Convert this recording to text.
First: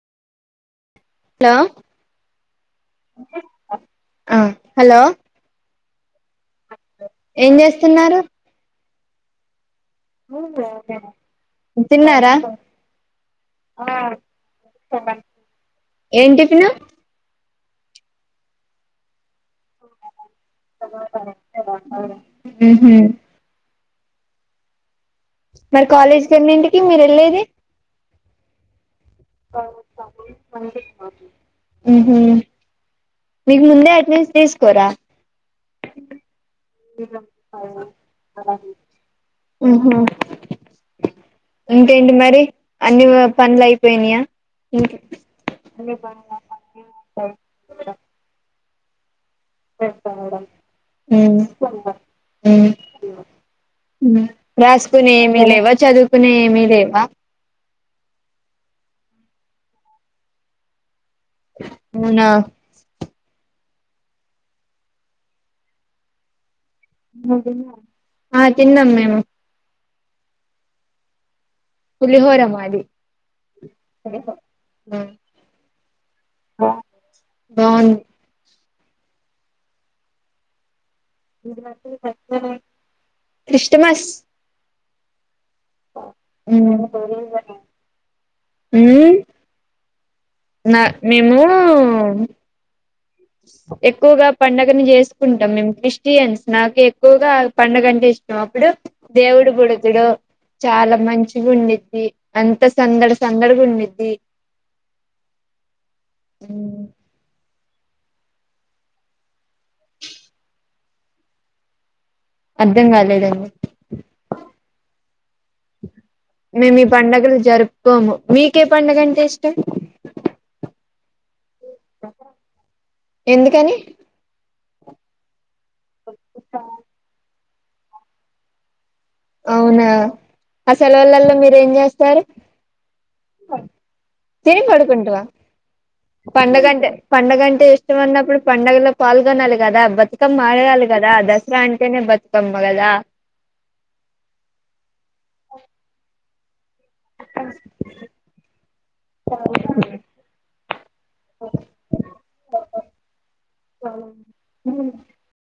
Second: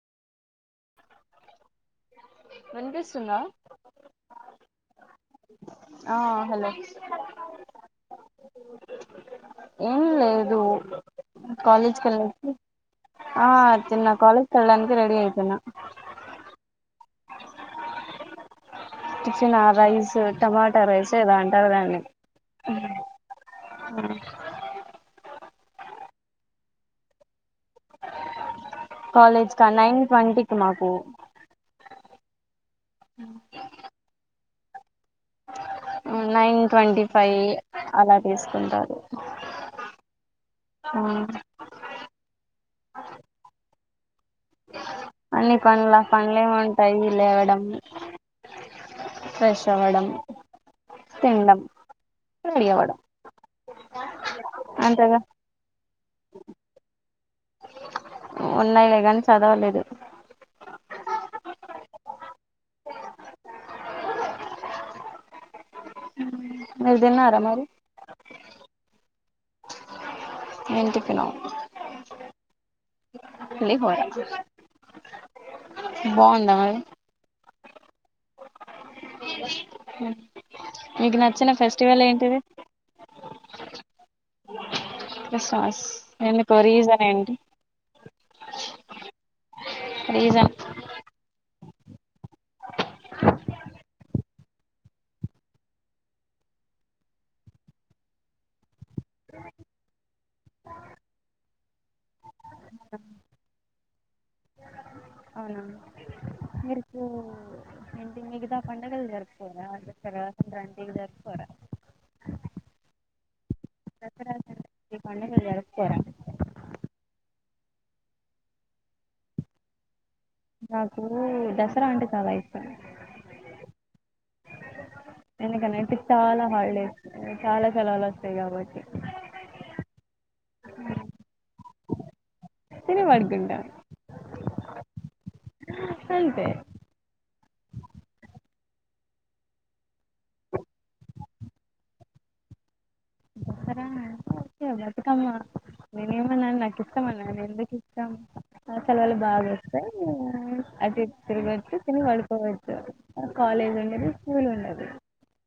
hello వినిపిస్తుందా hello ఆ hello ఏం చేస్తున్నారు ఏం లేదు కాలేజ్ తిన్నారా కెళ్ళకి ఆ తిన్నా కాలేజ్ కి వెళ్ళాడానికి రెడి అయిపోయిన ఏం టిఫిన్ టిఫినా రైస్ టమాటా రైస్ ఎదొ అంటారు దాన్ని ఆ మరి కాలేజ్ కెన్నింటికి మీరు వెళ్ళది కాలేజ్ క న్ [unintelligible] పంపిత్తి నాకు మీకు ముందే అటెనేన్స్ తీసుకోరా నైన్ ట్వంటీ ఫైవ్ అలా తీసుకుంటారు ఇంకెంటి మరి అన్ని పనులు అయిపోయినాయా అన్ని మ్మ్ పనుల పనులేమి ఉంటాయి లేవడం ఫ్రెష్ అవ్వడం తినాడం రెడి అవ్వడం రాసుకునేవి అంతేగా ఏమి లేవా చదువుకునేవి ఏమి లేవా ఉన్నాయి గానిలే కానీ చదవలేదు అవున అవున ఆ తిన్నాం మేము ఏం టిఫినొ పులిహోర మాది పులిహోర బాగుందా మరి బావుం మీకు నచ్చిన ఫెస్టివల్ ఏంటిది క్రిష్టమస్ కిష్టమస్ ఎందుకొ రీజన్ ఏంటో మ్మ్ నా మేము ఎక్కువగా పండుగను చేసుకుంటాం మేము క్రిస్టియన్స్ నాకు ఎక్కువగా పండుగ అంటే ఇష్టం అప్పుడు దేవుడు బుడుతడు చాలా మంచిగా ఉండిద్ది అంత సందడి సందడిగా ఉండిద్ది అవునా మీకు ఏంటి మిగతా పండుగలు జరుపుకోరా దసరా సంక్రాంతి జరుపుకోరా అర్థం కాలేదండి దసరా సంక్రాంతి పండుగలు జరుపుకోరా మేము ఈ పండుగలు జరుపుకోము మీకే పండుగ అంటే ఇష్టం నాకు దసరా అంటే చాలా ఇష్టం ఎందుకని ఎందుకనంటే చాలా హాల్డేస్ చాలా సెలవులు వస్తాయి కాబట్టి అవునా ఆ సెలవులలో మీరు ఏం చేస్తారు తిన పడుగంట తిని పడుకుంటారా అంతే పడుగంటే పండుగ అంటే ఇష్టం అన్నప్పుడు పండగలో పాల్గొనాలి కదా బతుకమ్ మాడగాాలలి కదా దసరా అంటేనే బతుకమ గదా మ బతుకమ్ అ ళ బాగా వస్తాయి అటు తిరిగొచ్చు తినిగి పడుకోవచ్చు కాలేజ్ ఉండదు స్కూల్ ఉండదు ఆ